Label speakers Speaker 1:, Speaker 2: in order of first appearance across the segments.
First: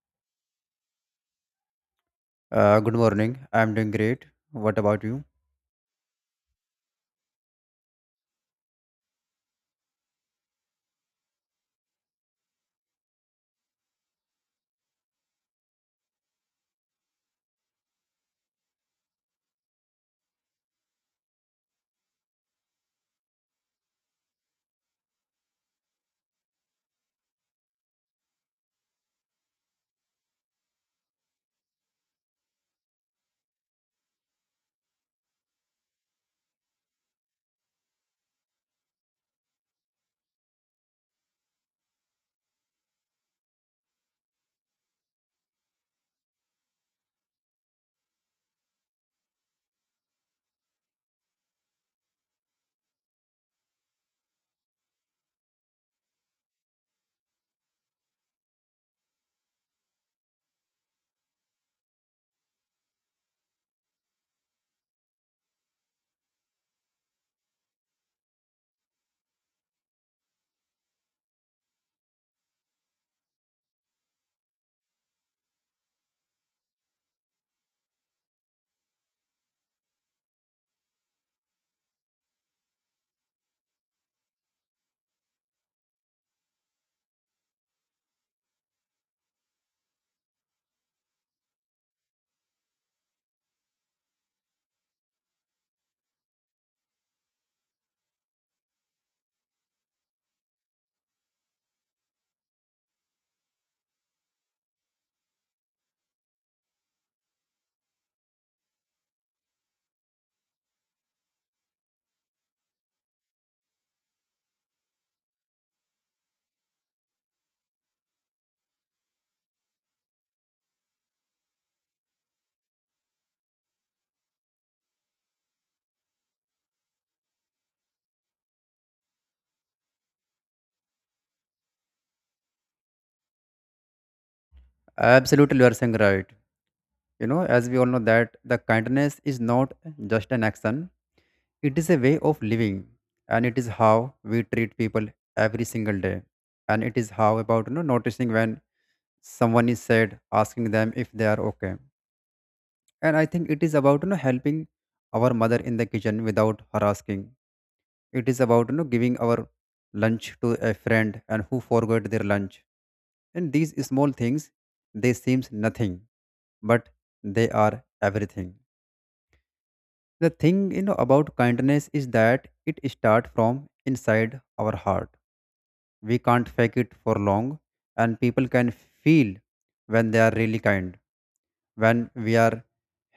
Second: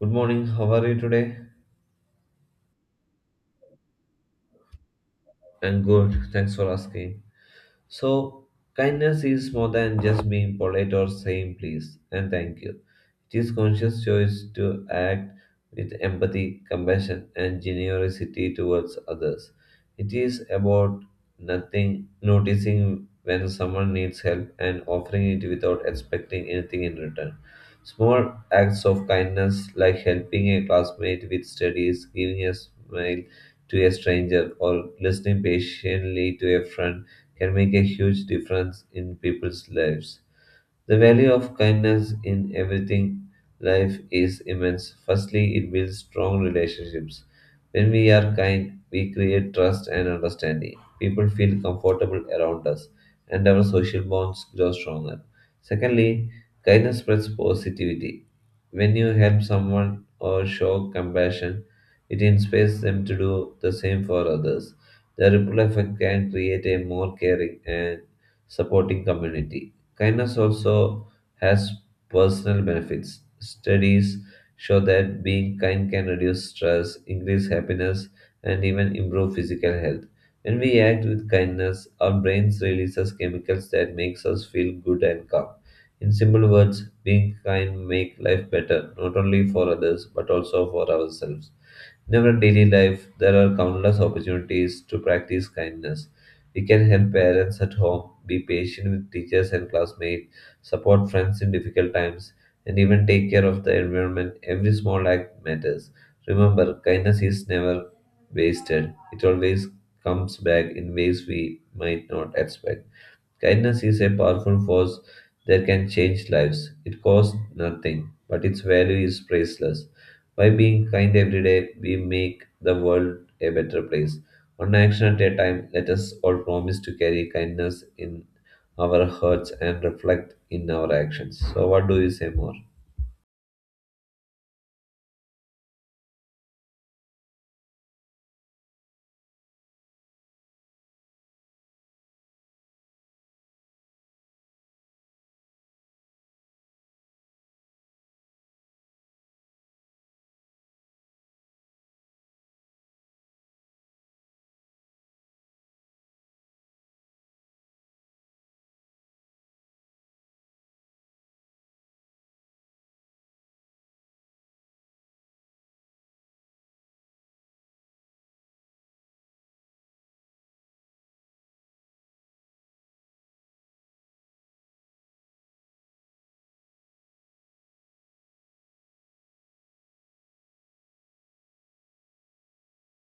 Speaker 1: Good morning. How are you today?
Speaker 2: Good morning. I'm doing great. What about you?
Speaker 1: I'm good. Thanks for asking. So, kindness is more than just being polite or saying please and thank you. This conscious choice to act with empathy, compassion, and generosity towards others. It is about nothing noticing when someone needs help and offering it without expecting anything in return. Small acts of kindness like helping a classmate with studies, giving a smile to a stranger, or listening patiently to a friend can make a huge difference in people's lives. The value of kindness in everything life is immense. Firstly, it builds strong relationships. When we are kind, we create trust and understanding. People feel comfortable around us, and our social bonds grow stronger. Secondly, kindness spreads positivity. When you help someone or show compassion, it inspires them to do the same for others. The ripple effect can create a more caring and supporting community. Kindness also has personal benefits. Studies show that being kind can reduce stress, increase happiness, and even improve physical health. When we act with kindness, our brains releases chemicals that makes us feel good and calm. In simple words, being kind make life better, not only for others but also for ourselves. In our daily life, there are countless opportunities to practice kindness. We can help parents at home, be patient with teachers and classmates, support friends in difficult times, and even take care of the environment. Every small act matters. Remember, kindness is never wasted, it always comes back in ways we might not expect. Kindness is a powerful force that can change lives. It costs nothing, but its value is priceless. By being kind every day, we make the world a better place. One action at a time, let us all promise to carry kindness in our hearts and reflect in our actions. So, what do you say more?
Speaker 2: Absolutely, you are saying right. As we all know that the kindness is not just an action; it is a way of living, and it is how we treat people every single day, and it is how about noticing when someone is sad, asking them if they are okay. And I think it is about helping our mother in the kitchen without her asking. It is about giving our lunch to a friend and who forgot their lunch. And these small things, they seems nothing, but they are everything. The thing about kindness is that it starts from inside our heart. We can't fake it for long, and people can feel when they are really kind, when we are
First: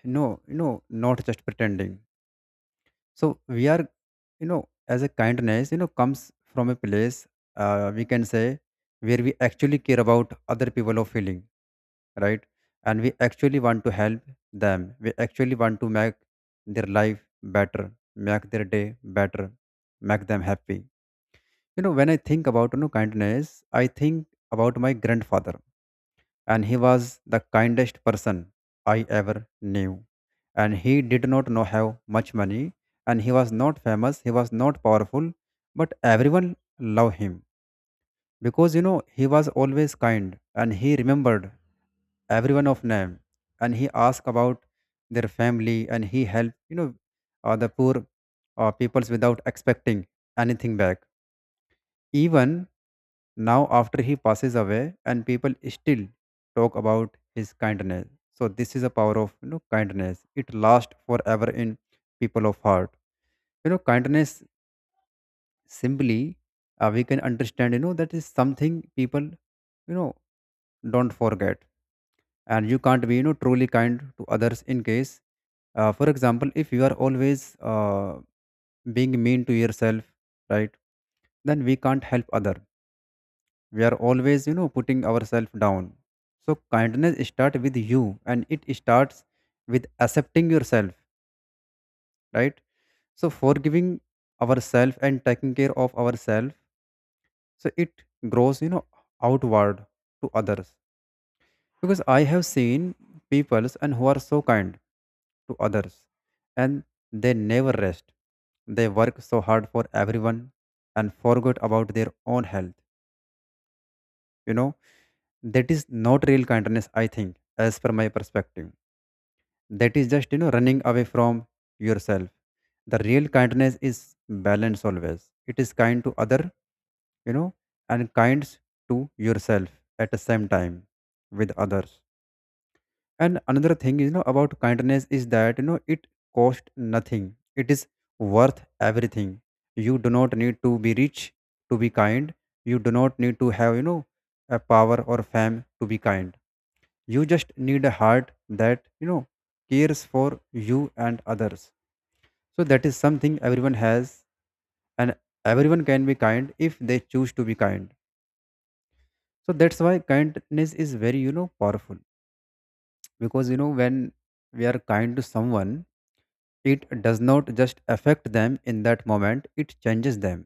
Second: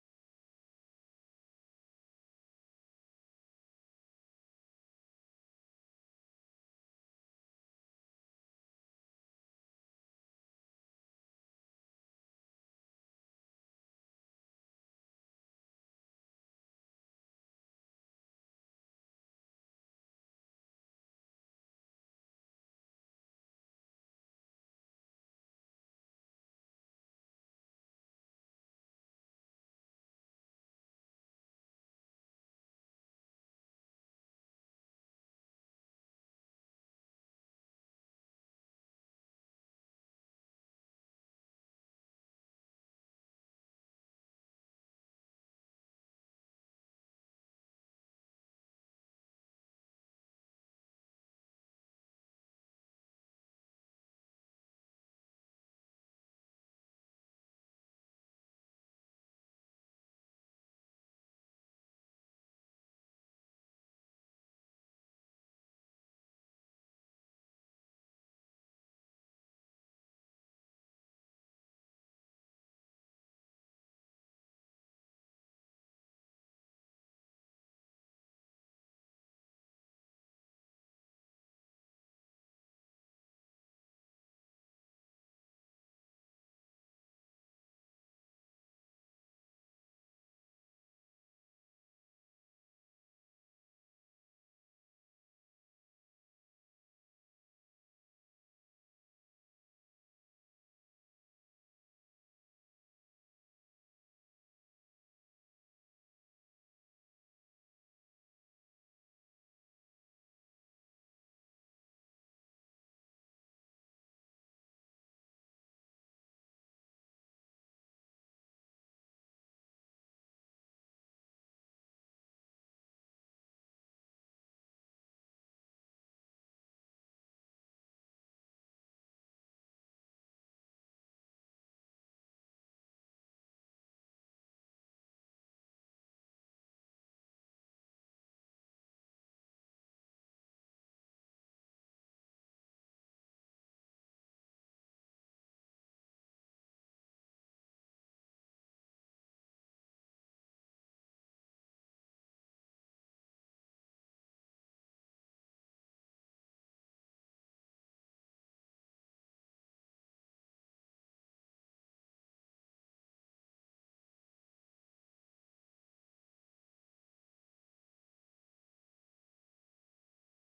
Speaker 2: not just pretending. So we are, as a kindness comes from a place, we can say, where we actually care about other people or feeling right, and we actually want to help them, we actually want to make their life better, make their day better, make them happy. When I think about kindness, I think about my grandfather, and he was the kindest person I ever knew. And he did not know how much money, and he was not famous, he was not powerful, but everyone loved him, because he was always kind, and he remembered everyone of name, and he asked about their family, and he helped, the poor peoples without expecting anything back, even now after he passes away, and people still talk about his kindness. So this is a power of kindness, it lasts forever in people of heart. Kindness, simply, we can understand, that is something people you know don't forget. And you can't be truly kind to others, in case, for example, if you are always being mean to yourself, right? Then we can't help other, we are always putting ourselves down. So kindness starts with you, and it starts with accepting yourself, right? So forgiving ourselves and taking care of ourselves, so it grows outward to others. Because I have seen people and who are so kind to others, and they never rest, they work so hard for everyone and forget about their own health. you know that is not real kindness, I think, as per my perspective. That is just running away from yourself. The real kindness is balance always, it is kind to other, you know and kind to yourself at the same time, with others. And another thing is, about kindness is that, it costs nothing. It is worth everything. You do not need to be rich to be kind. You do not need to have, a power or fame to be kind. You just need a heart that, cares for you and others. So that is something everyone has, and everyone can be kind if they choose to be kind. So that's why kindness is very, powerful. Because when we are kind to someone, it does not just affect them in that moment, it changes them,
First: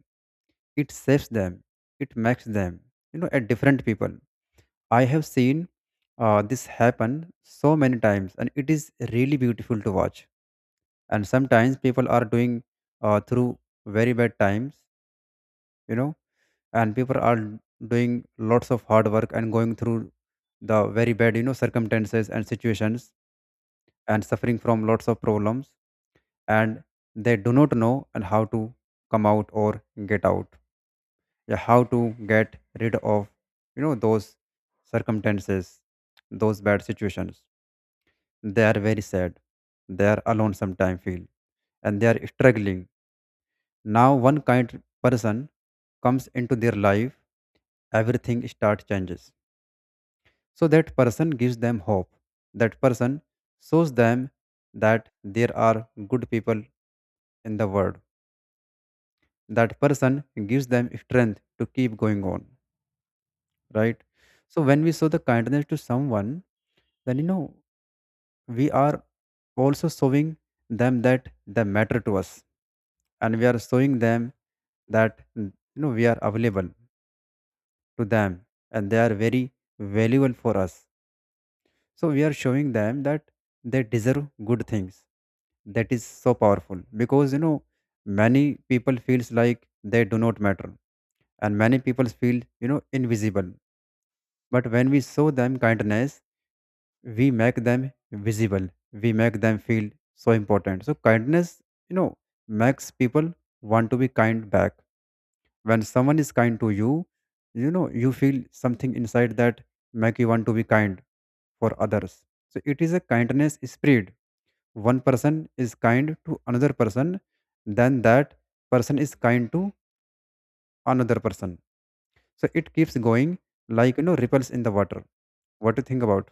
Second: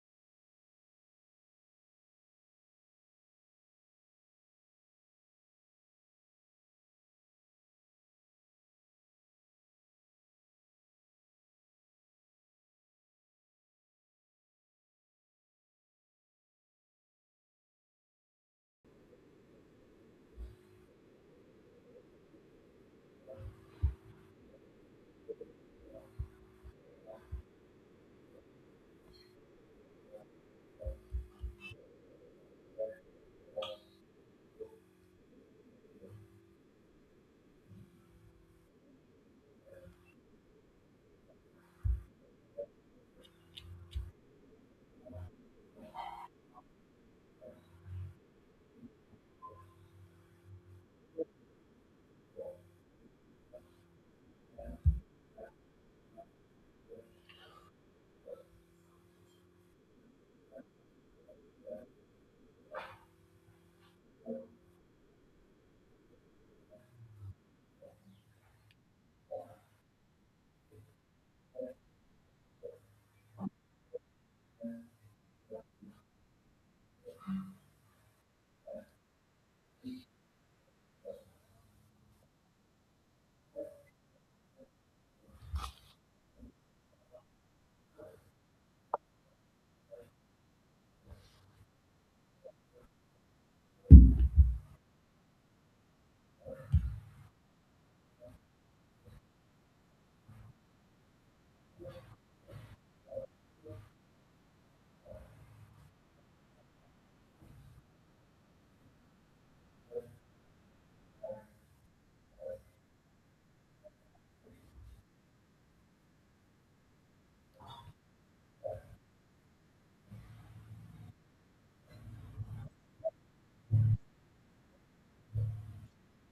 Speaker 2: it saves them, it makes them a different people. I have seen this happen so many times, and it is really beautiful to watch. And sometimes people are doing, through very bad times, you know and people are doing lots of hard work and going through the very bad circumstances and situations, and suffering from lots of problems. And they do not know and how to come out or get out. Yeah, how to get rid of those circumstances, those bad situations. They are very sad, they are alone sometimes feel, and they are struggling. Now one kind person comes into their life, everything start changes. So that person gives them hope, that person shows them that there are good people in the world, that person gives them strength to keep going on, right? So when we show the kindness to someone, then we are also showing them that they matter to us. And we are showing them that we are available to them. And they are very valuable for us, so we are showing them that they deserve good things. That is so powerful, because many people feels like they do not matter, and many people feel invisible. But when we show them kindness, we make them visible, we make them feel so important. So kindness you know makes people want to be kind back. When someone is kind to you, you know you feel something inside that make you want to be kind for others. So it is a kindness spread, one person is kind to another person, then that person is kind to another person. So it keeps going, like, ripples in the water. What do you think about?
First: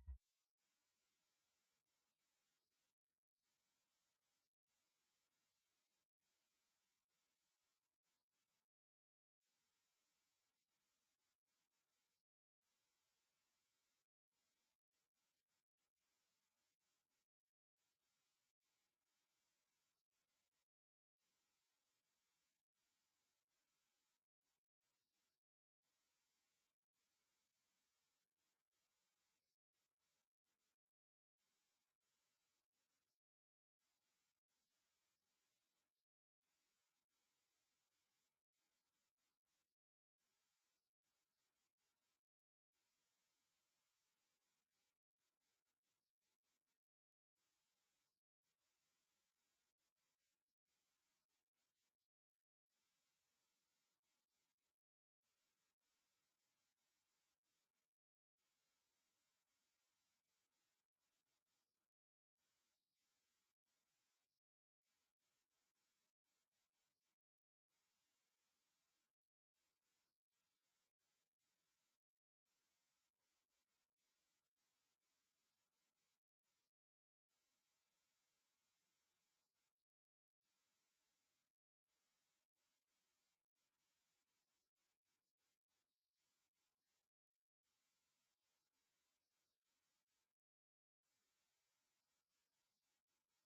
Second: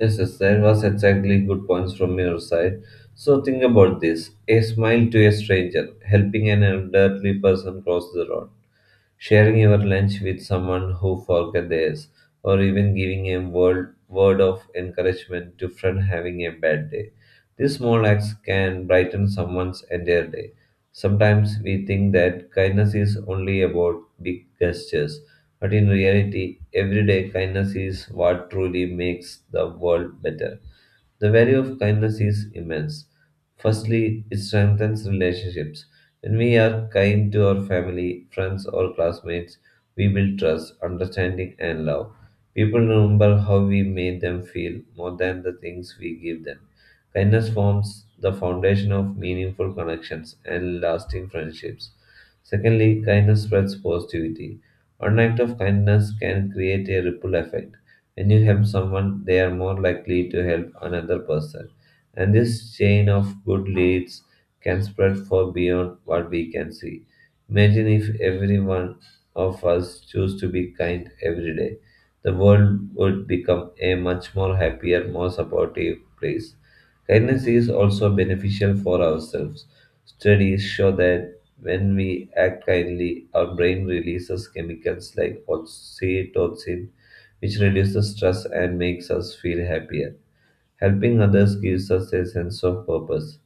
Speaker 1: Yes, yes, that was exactly good points from your side. So think about this. A smile to a stranger, helping an elderly person cross the road, sharing your lunch with someone who forgot theirs, or even giving a word of encouragement to friend having a bad day. These small acts can brighten someone's entire day. Sometimes we think that kindness is only about big gestures, but in reality, everyday kindness is what truly makes the world better. The value of kindness is immense. Firstly, it strengthens relationships. When we are kind to our family, friends, or classmates, we build trust, understanding, and love. People remember how we made them feel more than the things we give them. Kindness forms the foundation of meaningful connections and lasting friendships. Secondly, kindness spreads positivity. One act of kindness can create a ripple effect. When you help someone, they are more likely to help another person. And this chain of good leads can spread far beyond what we can see. Imagine if every one of us choose to be kind every day. The world would become a much more happier, more supportive place. Kindness is also beneficial for ourselves. Studies show that when we act kindly, our brain releases chemicals like oxytocin which reduces stress and makes us feel happier. Helping others gives us a sense of purpose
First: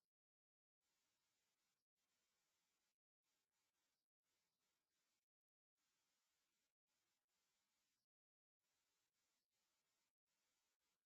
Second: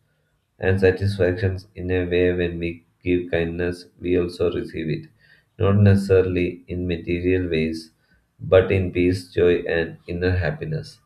Speaker 1: and satisfaction in a way when we give kindness, we also receive it. Not necessarily in material ways, but in peace, joy, and inner happiness.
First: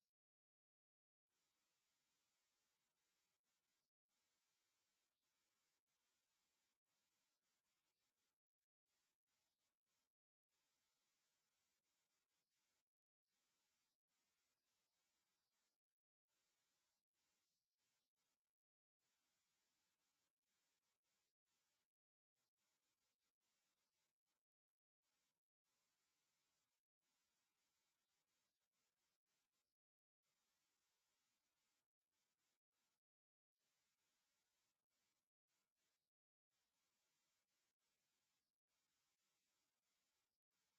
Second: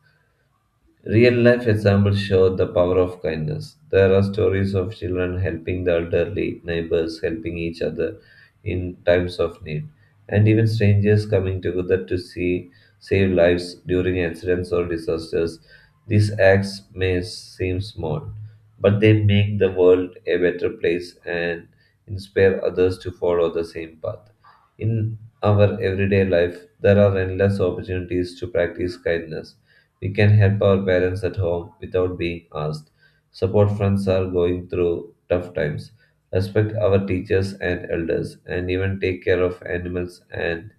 Speaker 1: Real life examples show the power of kindness. There are stories of children helping the elderly, neighbors helping each other in times of need, and even strangers coming together to see save lives during accidents or disasters. These acts may seem small, but they make the world a better place and inspire others to follow the same path. In our everyday life, there are endless opportunities to practice kindness we can help our parents at home without being asked, support friends who are going through tough times, respect our teachers and elders, and even take care of animals and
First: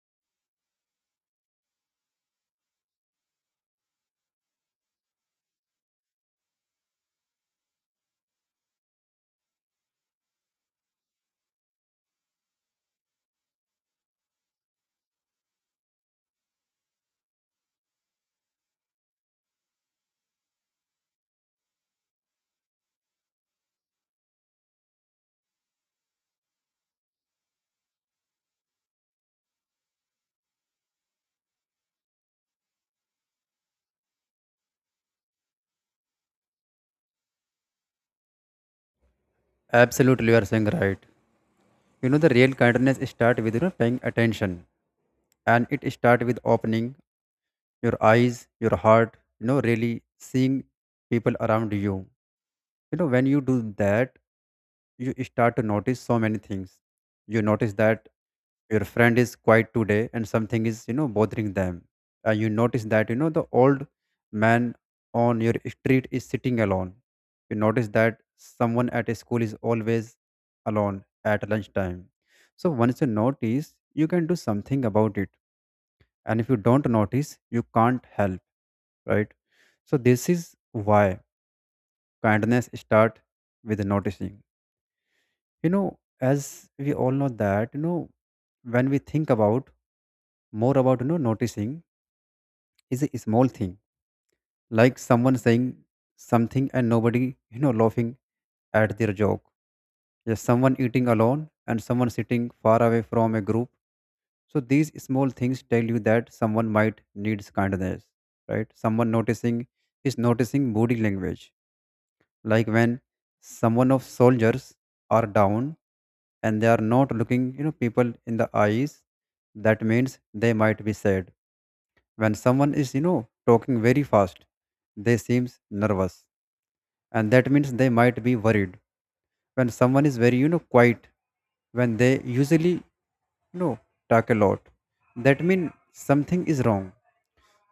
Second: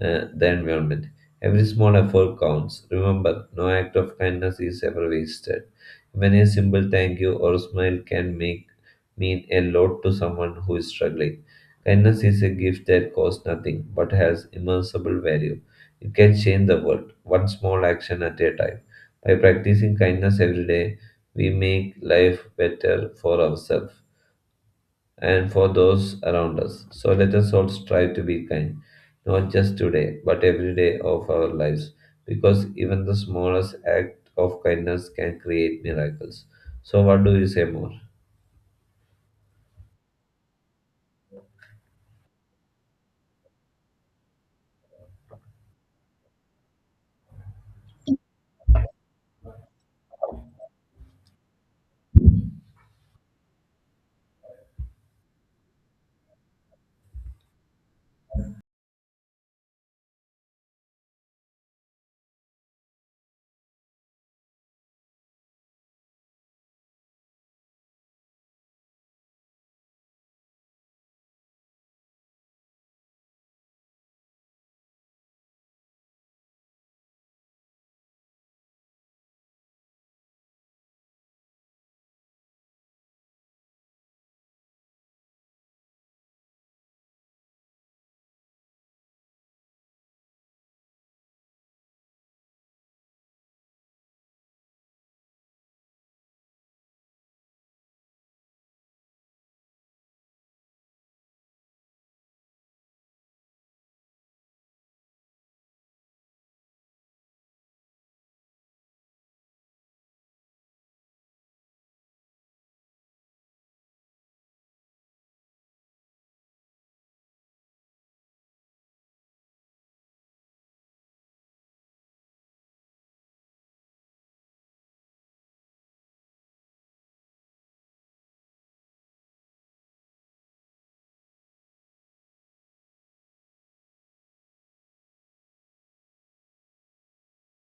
Speaker 1: the environment. Every small effort counts. Remember, no act of kindness is ever wasted. Even a simple thank you or smile can make mean a lot to someone who is struggling. Kindness is a gift that costs nothing but has immeasurable value. You can change the world, one small action at a time. By practicing kindness every day, we make life better for ourselves and for those around us. So let us all strive to be kind, not just today, but every day of our lives, because even the smallest act of kindness can create miracles. So, what do you say more?
Speaker 2: Absolutely, you are saying right. The real kindness start with, paying attention. And it start with opening your eyes, your heart, really seeing people around you. When you do that, you start to notice so many things. You notice that your friend is quiet today and something is, bothering them. And you notice that, the old man on your street is sitting alone. You notice that someone at a school is always alone at lunchtime. So once you notice, you can do something about it. And if you don't notice, you can't help, right? So this is why kindness start with noticing. you know as we all know that when we think about more about noticing is a small thing, like someone saying something and nobody laughing at their joke. Yes, someone eating alone, and someone sitting far away from a group. So these small things tell you that someone might needs kindness, right? Someone noticing is noticing body language, like when someone of soldiers are down, and they are not looking people in the eyes, that means they might be sad. When someone is talking very fast, they seems nervous, and that means they might be worried. When someone is very quiet, when they usually know talk a lot, that means something is wrong.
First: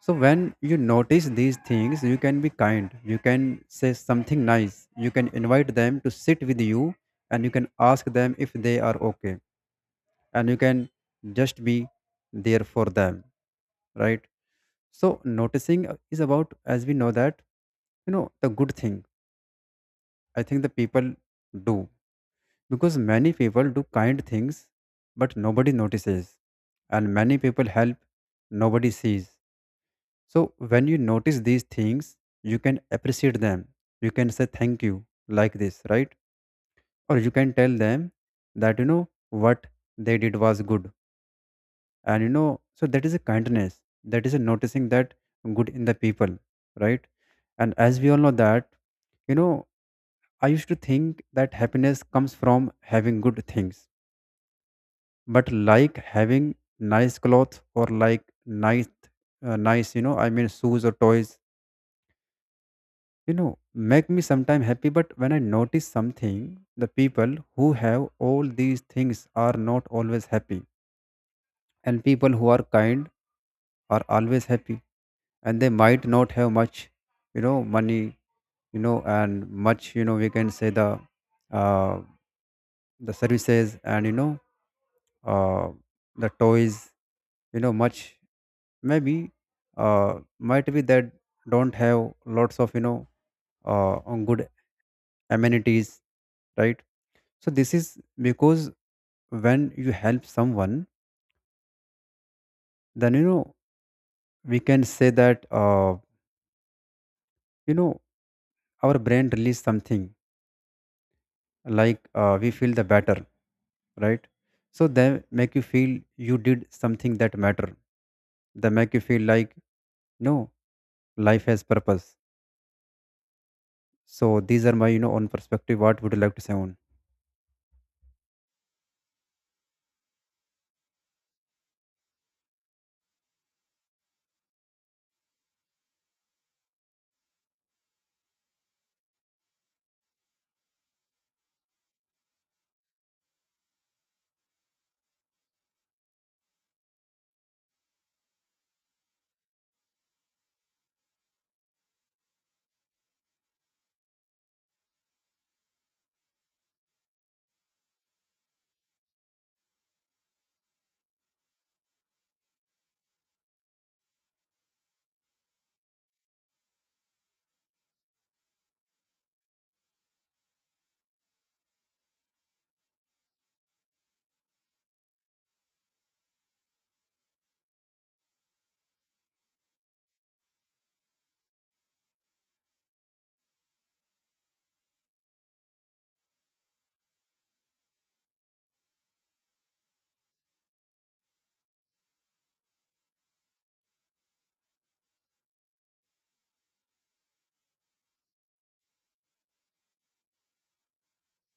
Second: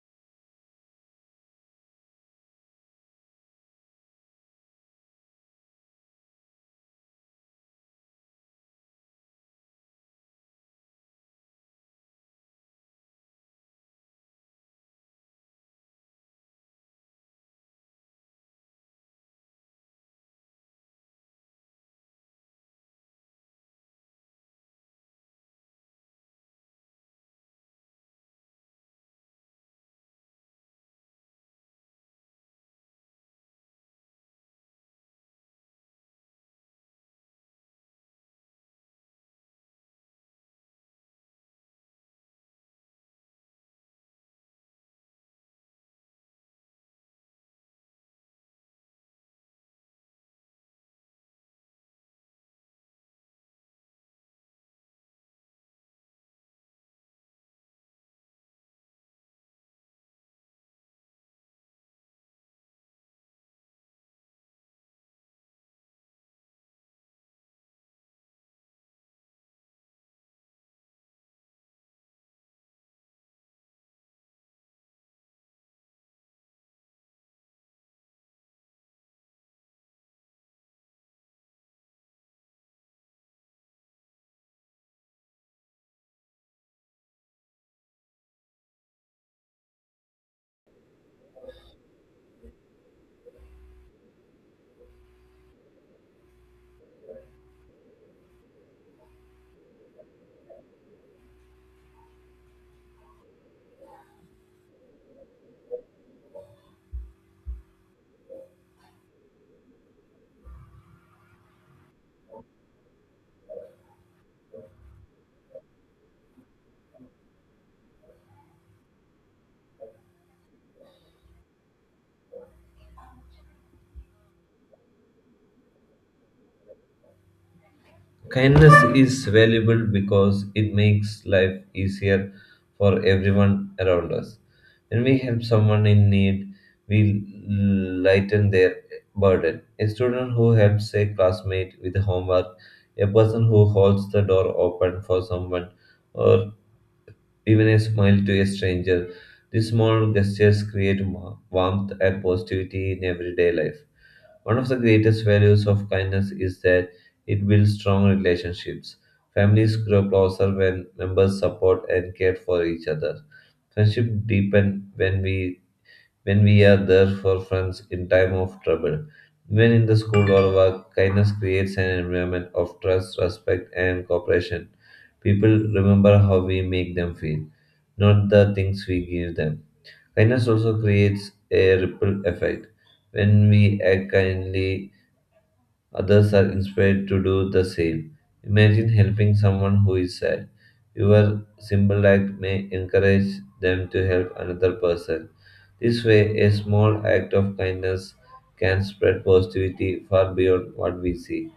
Speaker 2: So when you notice these things, you can be kind, you can say something nice, you can invite them to sit with you, and you can ask them if they are okay, and you can just be there for them, right? So noticing is about, as we know that, the good thing. I think the people do, because many people do kind things, but nobody notices, and many people help, nobody sees. So when you notice these things, you can appreciate them. You can say thank you like this, right? Or you can tell them that you know what they did was good. And so that is a kindness. That is a noticing that good in the people, right? And as we all know that, you know, I used to think that happiness comes from having good things. But like having nice clothes, or like nice, I mean shoes or toys you know make me sometime happy. But when I notice something, the people who have all these things are not always happy, and people who are kind are always happy. And they might not have much money, and much, we can say, the, uh, services, and you know uh, the toys, much, maybe uh, might be that don't have lots of uh, good amenities, right? So this is because when you help someone, then we can say that, you know our brain release something like, we feel the better, right? So they make you feel you did something that matter. They make you feel like, no, life has purpose. So these are my own perspective. What would you like to say on?
Speaker 1: Kindness is valuable because it makes life easier for everyone around us. When we help someone in need, we lighten their burden. A student who helps a classmate with homework, a person who holds the door open for someone, or even a smile to a stranger. These small gestures create warmth and positivity in everyday life. One of the greatest values of kindness is that it builds strong relationships. Families grow closer when members support and care for each other. Friendship deepen when we are there for friends in time of trouble. Even in the school or work, kindness creates an environment of trust, respect, and cooperation. People remember how we make them feel, not the things we give them. Kindness also creates a ripple effect. When we act kindly, others are inspired to do the same. Imagine helping someone who is sad. Your simple act may encourage them to help another person. This way, a small act of kindness can spread positivity far beyond what we see.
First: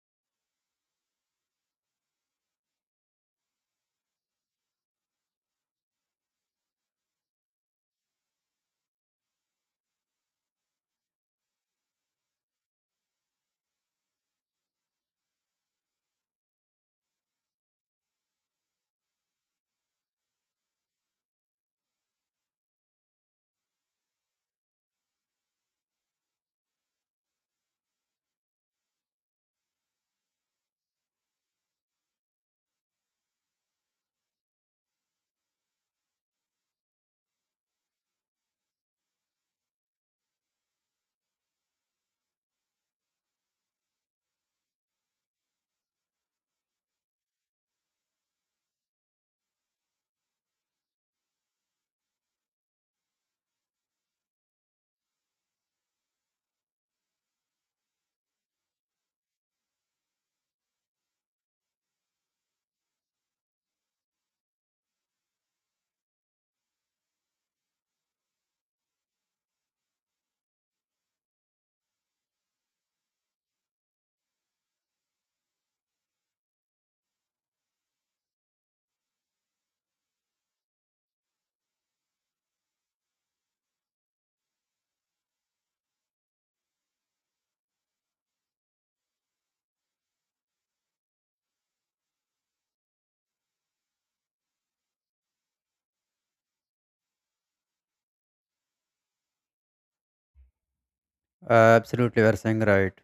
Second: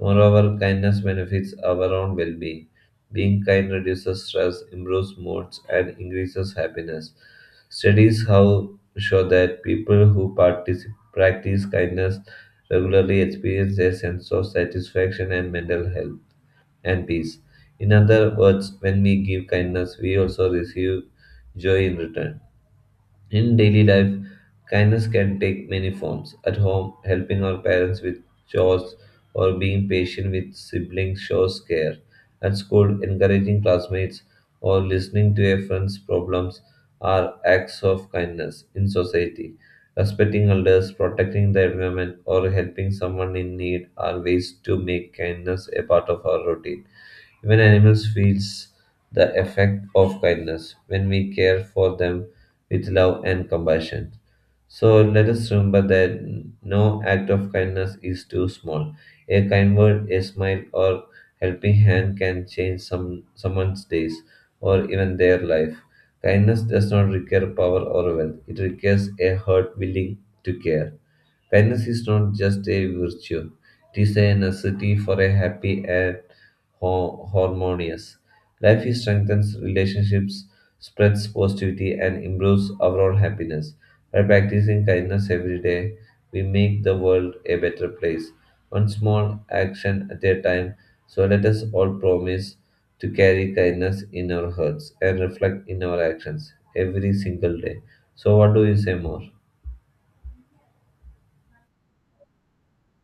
Speaker 1: Moreover, kindness benefits our own well being. Being kind reduces stress, improves moods, and increases happiness. Studies how show that people who practice kindness regularly experience a sense of satisfaction and mental health and peace. In other words, when we give kindness, we also receive joy in return. In daily life, kindness can take many forms. At home, helping our parents with chores or being patient with siblings shows care. At school, encouraging classmates or listening to a friend's problems are acts of kindness. In society, respecting elders, protecting the environment, or helping someone in need are ways to make kindness a part of our routine. Even animals feels the effect of kindness when we care for them with love and compassion. So let us remember that no act of kindness is too small. A kind word, a smile, or helping hand can change someone's days or even their life. Kindness does not require power or wealth. It requires a heart willing to care. Kindness is not just a virtue, it is a necessity for a happy and harmonious life. It strengthens relationships, spreads positivity, and improves overall happiness. By practicing kindness every day, we make the world a better place, one small action at a time. So let us all promise to carry kindness in our hearts and reflect in our actions every single day. So, what do you say more?
Speaker 2: Absolutely, you are saying right.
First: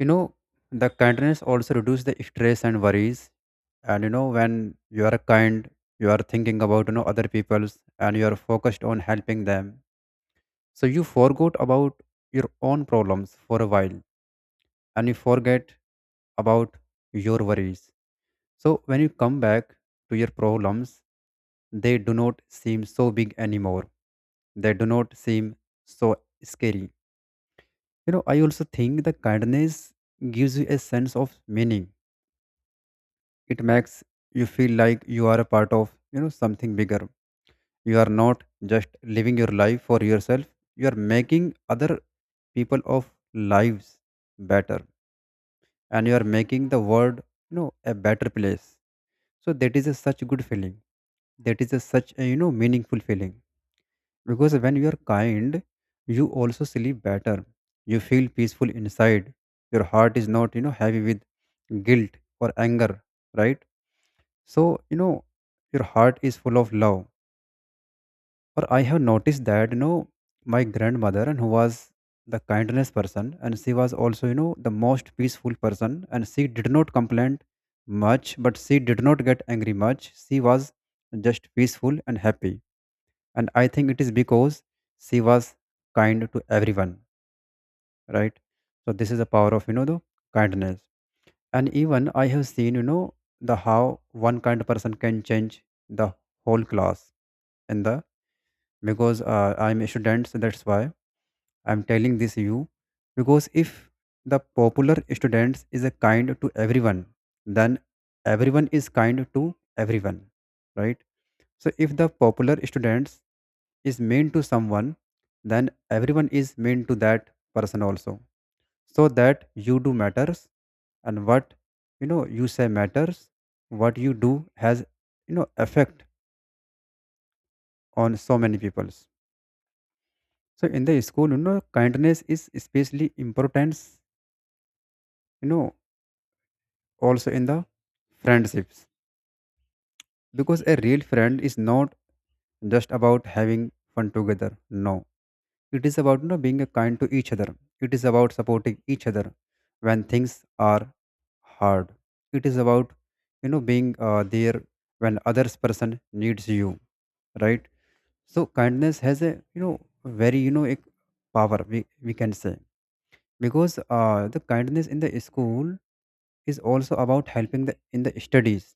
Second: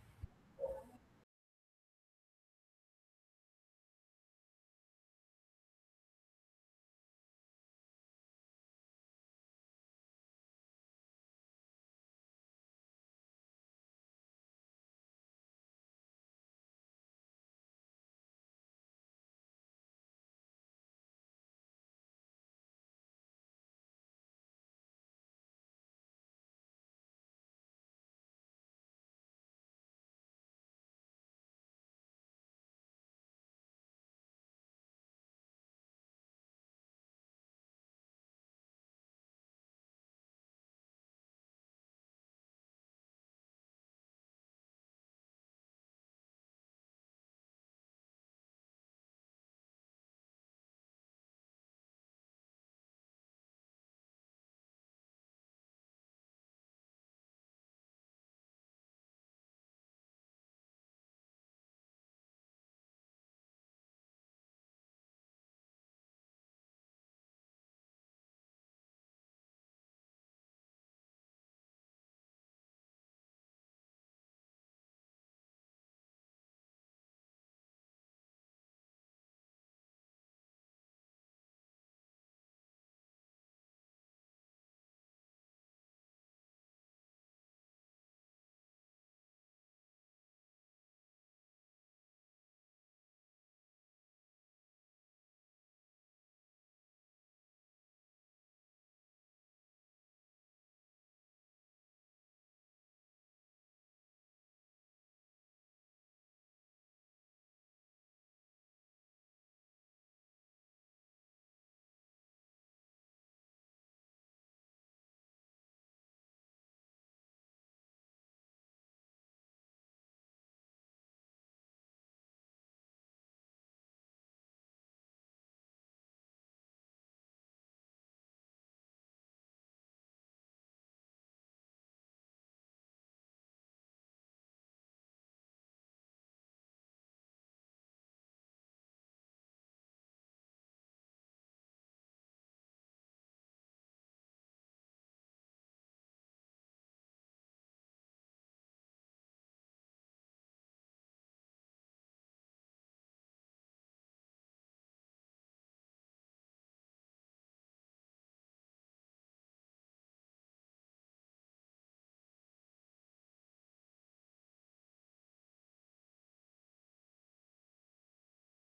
Speaker 2: You know the kindness also reduce the stress and worries, and when you are kind, you are thinking about other people's, and you are focused on helping them. So you forgot about your own problems for a while, and you forget about your worries. So when you come back to your problems, they do not seem so big anymore. They do not seem so scary. I also think the kindness gives you a sense of meaning. It makes you feel like you are a part of something bigger. You are not just living your life for yourself, you are making other people of lives better, and you are making the world a better place. So that is a such a good feeling. That is a such a meaningful feeling, because when you are kind, you also sleep better. You feel peaceful inside. Your heart is not heavy with guilt or anger, right? So your heart is full of love. Or I have noticed that, my grandmother and who was the kindness person, and she was also, the most peaceful person, and she did not complain much, but she did not get angry much. She was just peaceful and happy. And I think it is because she was kind to everyone, right? So this is the power of, the kindness. And even I have seen, the how one kind person can change the whole class in the because I'm a student, so that's why. I'm telling this you because if the popular students is a kind to everyone, then everyone is kind to everyone, right? So if the popular students is mean to someone, then everyone is mean to that person also. So that you do matters, and what you say matters, what you do has effect on so many peoples. So in the school, kindness is especially important, you know, also in the friendships, because a real friend is not just about having fun together. No, it is about being kind to each other. It is about supporting each other when things are hard. It is about being there when others person needs you, right? So kindness has a very a power, we can say, because the kindness in the school is also about helping the in the studies,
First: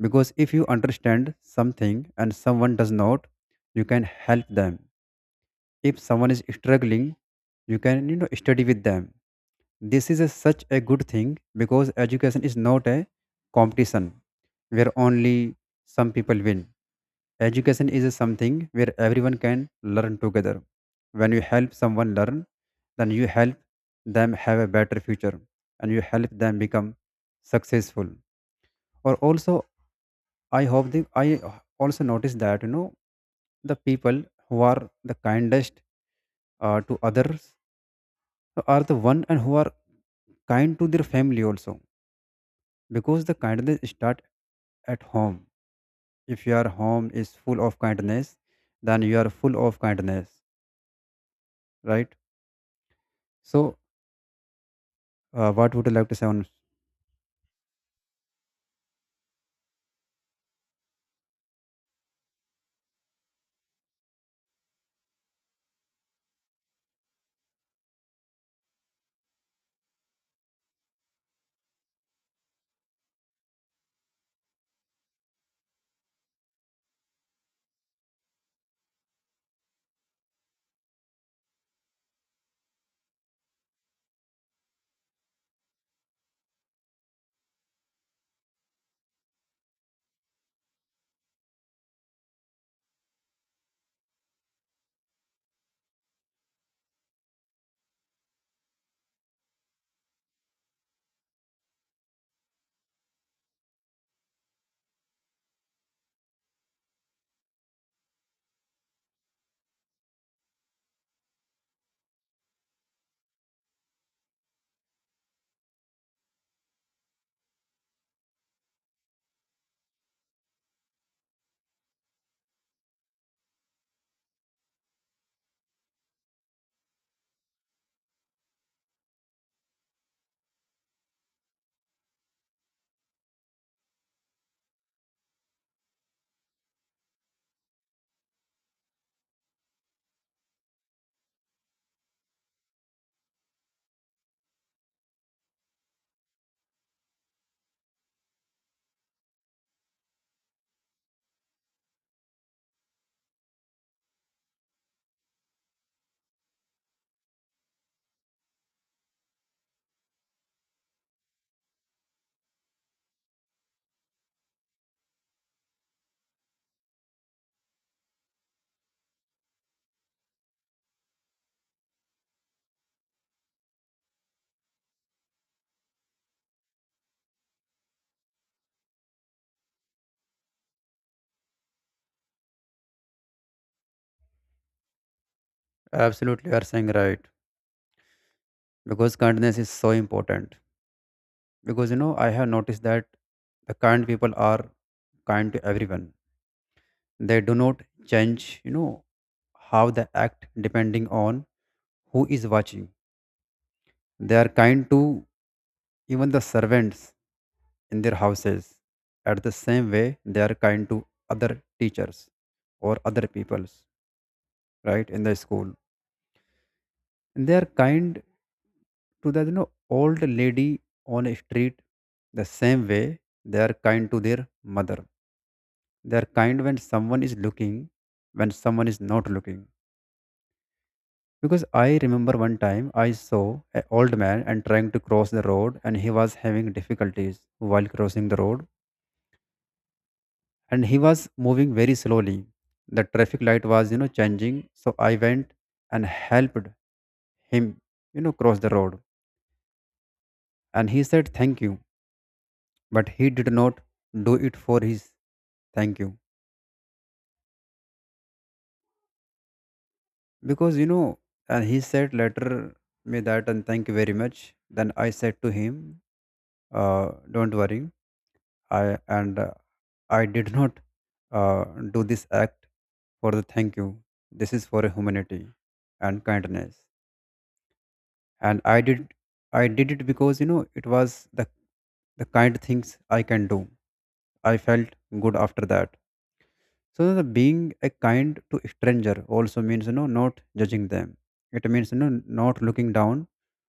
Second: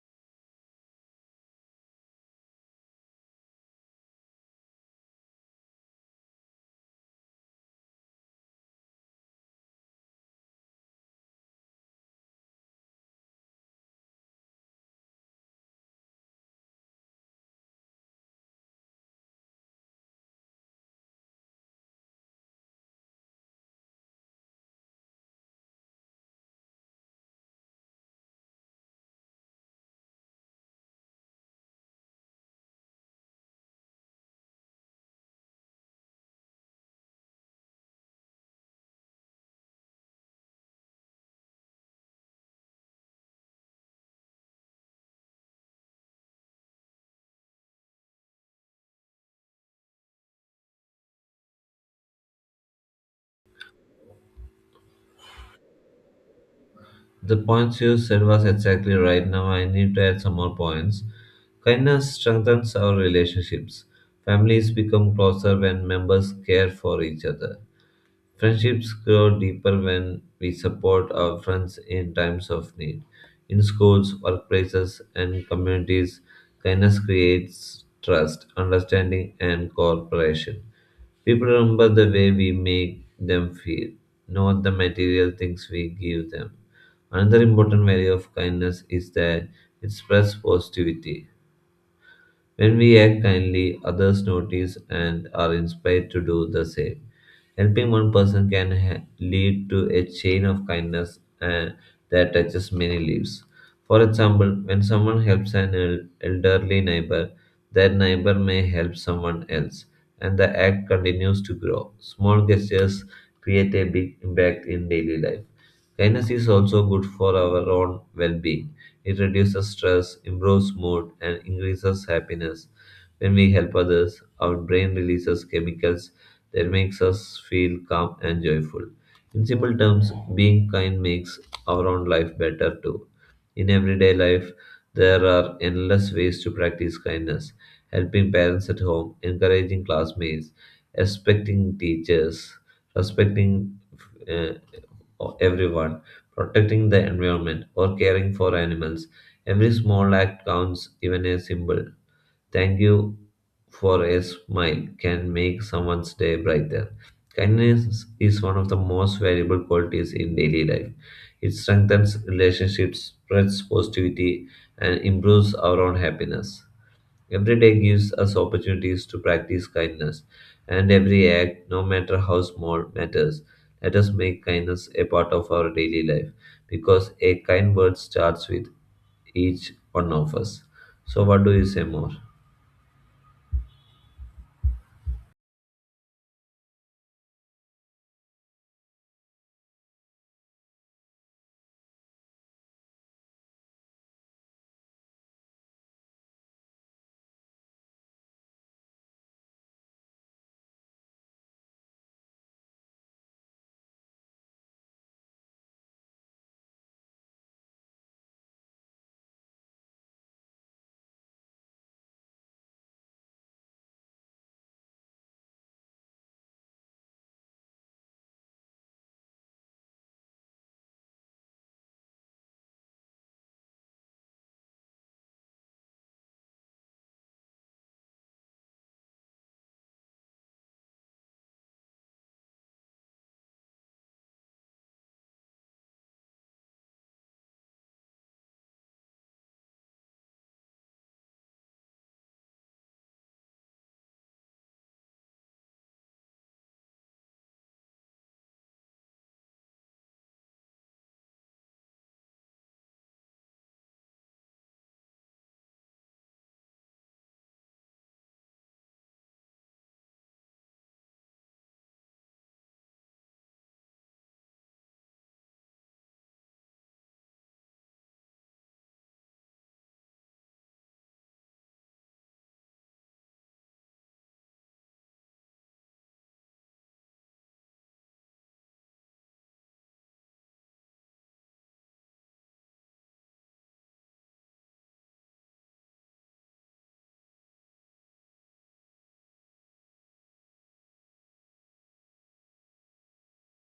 Speaker 2: because if you understand something and someone does not, you can help them. If someone is struggling, you can study with them. This is a, such a good thing, because education is not a competition where only some people win. Education is something where everyone can learn together. When you help someone learn, then you help them have a better future, and you help them become successful. Or also I hope the I also noticed that the people who are the kindest to others so are the one and who are kind to their family also, because the kindness start at home. If your home is full of kindness, then you are full of kindness, right? So, what would you like to say on?
Speaker 1: The points you said was exactly right. Now I need to add some more points. Kindness strengthens our relationships. Families become closer when members care for each other. Friendships grow deeper when we support our friends in times of need. In schools, workplaces, and communities, kindness creates trust, understanding, and cooperation. People remember the way we make them feel, not the material things we give them. Another important value of kindness is that it spreads positivity. When we act kindly, others notice and are inspired to do the same. Helping one person can lead to a chain of kindness that touches many lives. For example, when someone helps an elderly neighbor, that neighbor may help someone else, and the act continues to grow. Small gestures create a big impact in daily life. Kindness is also good for our own well being. It reduces stress, improves mood, and increases happiness. When we help others, our brain releases chemicals that makes us feel calm and joyful. In simple terms, being kind makes our own life better too. In everyday life, there are endless ways to practice kindness, helping parents at home, encouraging classmates, respecting teachers, respecting uh, everyone protecting the environment, or caring for animals. Every small act counts, even a simple thank you for a smile can make someone's day brighter. Kindness is one of the most valuable qualities in daily life. It strengthens relationships, spreads positivity, and improves our own happiness. Every day gives us opportunities to practice kindness, and every act, no matter how small, matters. Let us make kindness a part of our daily life because a kind word starts with each one of us. So, what do you say more?
Speaker 2: Absolutely, you are saying right, because kindness is so important. Because I have noticed that the kind people are kind to everyone. They do not change, how they act depending on who is watching. They are kind to even the servants in their houses. At the same way, they are kind to other teachers or other peoples, right, in the school. And they are kind to the old lady on a street the same way they are kind to their mother. They are kind when someone is looking, when someone is not looking. Because I remember one time I saw an old man and trying to cross the road, and he was having difficulties while crossing the road, and he was moving very slowly. The traffic light was, changing. So I went and helped him, cross the road. And he said thank you. But he did not do it for his thank you. Because and he said later me that and thank you very much. Then I said to him, don't worry. I and I did not uh, do this act for the thank you. This is for humanity and kindness. And I did it because it was the kind things I can do. I felt good after that. So the being a kind to stranger also means not judging them. It means not looking down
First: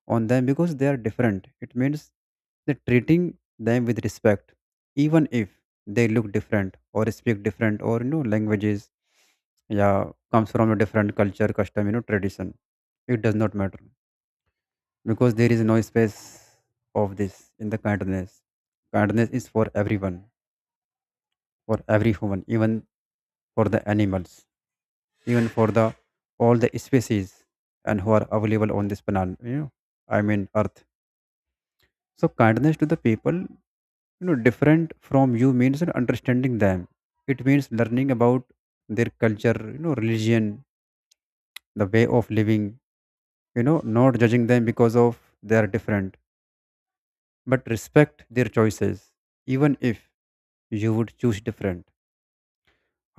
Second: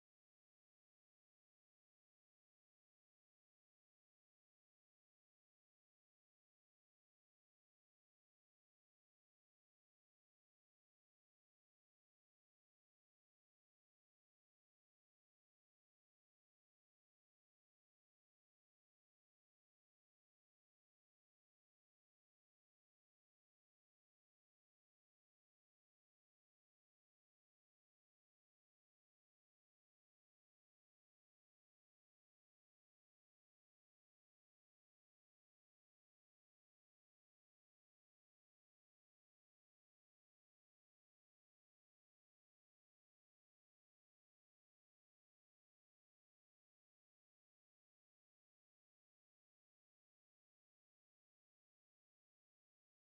Speaker 2: on them because they are different. It means that treating them with respect, even if they look different or speak different or languages, yeah, comes from a different culture, custom, tradition. It does not matter, because there is no space of this in the kindness. Kindness is for everyone, for every human, even for the animals, even for the all the species and who are available on this planet, I mean earth. So kindness to the people different from you means that understanding them. It means learning about their culture, religion, the way of living, not judging them because of they are different, but respect their choices, even if you would choose different.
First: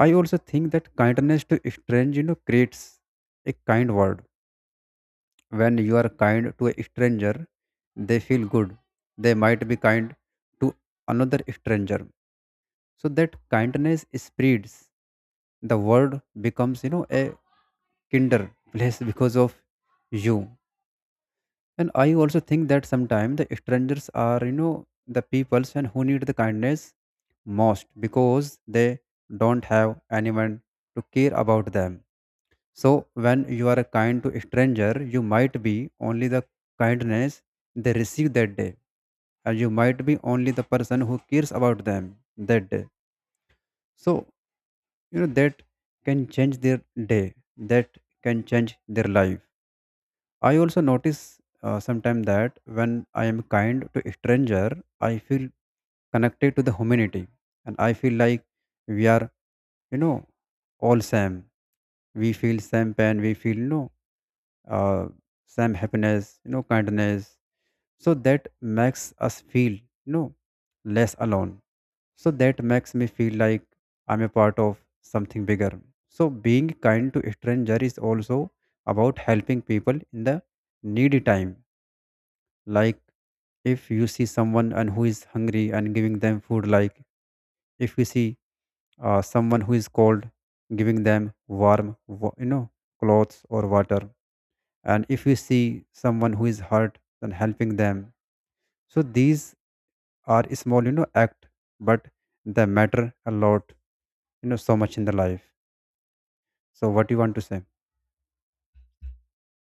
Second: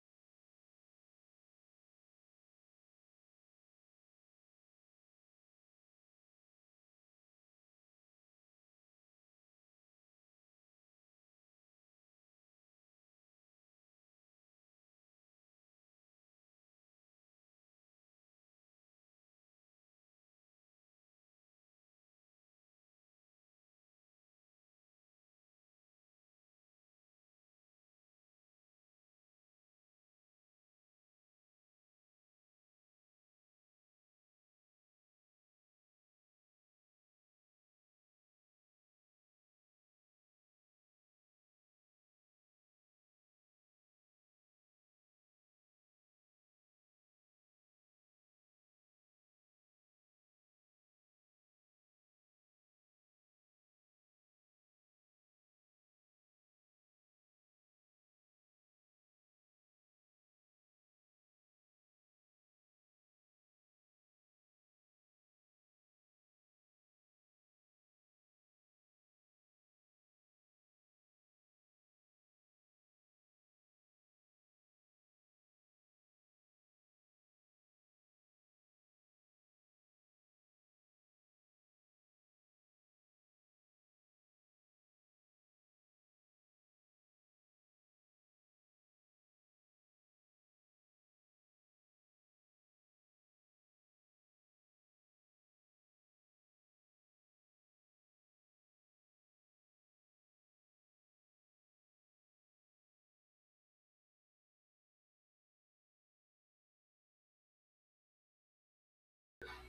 Speaker 2: I also think that kindness to strange creates a kind world. When you are kind to a stranger, they feel good. They might be kind to another stranger. So that kindness spreads. The world becomes, a kinder place because of you. And I also think that sometimes the strangers are, the peoples and who need the kindness most, because they don't have anyone to care about them. So, when you are kind to a stranger, you might be only the kindness they receive that day, and you might be only the person who cares about them that day. So, that can change their day, that can change their life. I also notice sometimes that when I am kind to a stranger, I feel connected to the humanity, and I feel like we are, you know, all same. We feel same pain, we feel no uh, some happiness, kindness. So that makes us feel, know, less alone. So that makes me feel like I'm a part of something bigger. So being kind to stranger is also about helping people in the needy time. Like if you see someone and who is hungry and giving them food, like if you see someone who is cold, giving them warm, clothes or water, and if you see someone who is hurt, then helping them. So these are small act, but they matter a lot so much in the life. So what you want to say?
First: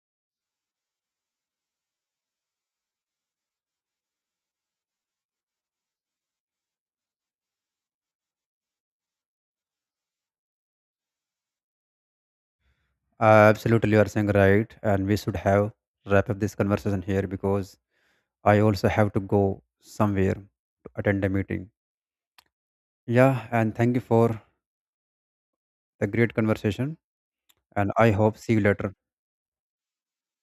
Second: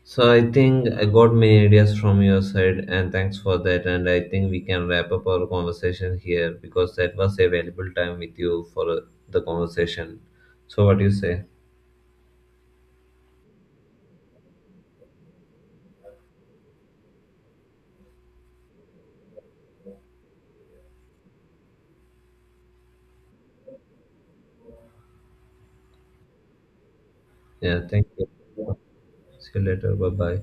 Speaker 1: So, I think I got many ideas from your side, and thanks for that. And I think we can wrap up our conversation here because that was a valuable time with you for the conversation. So, what do you say?
Speaker 2: Absolutely, you are saying right, and we should have wrap up this conversation here, because I also have to go somewhere to attend a meeting. Yeah, and thank you for the great conversation.
Speaker 1: Yeah,
Speaker 2: And
Speaker 1: thank
Speaker 2: I
Speaker 1: you.
Speaker 2: hope see you later.
Speaker 1: See you later. Bye bye.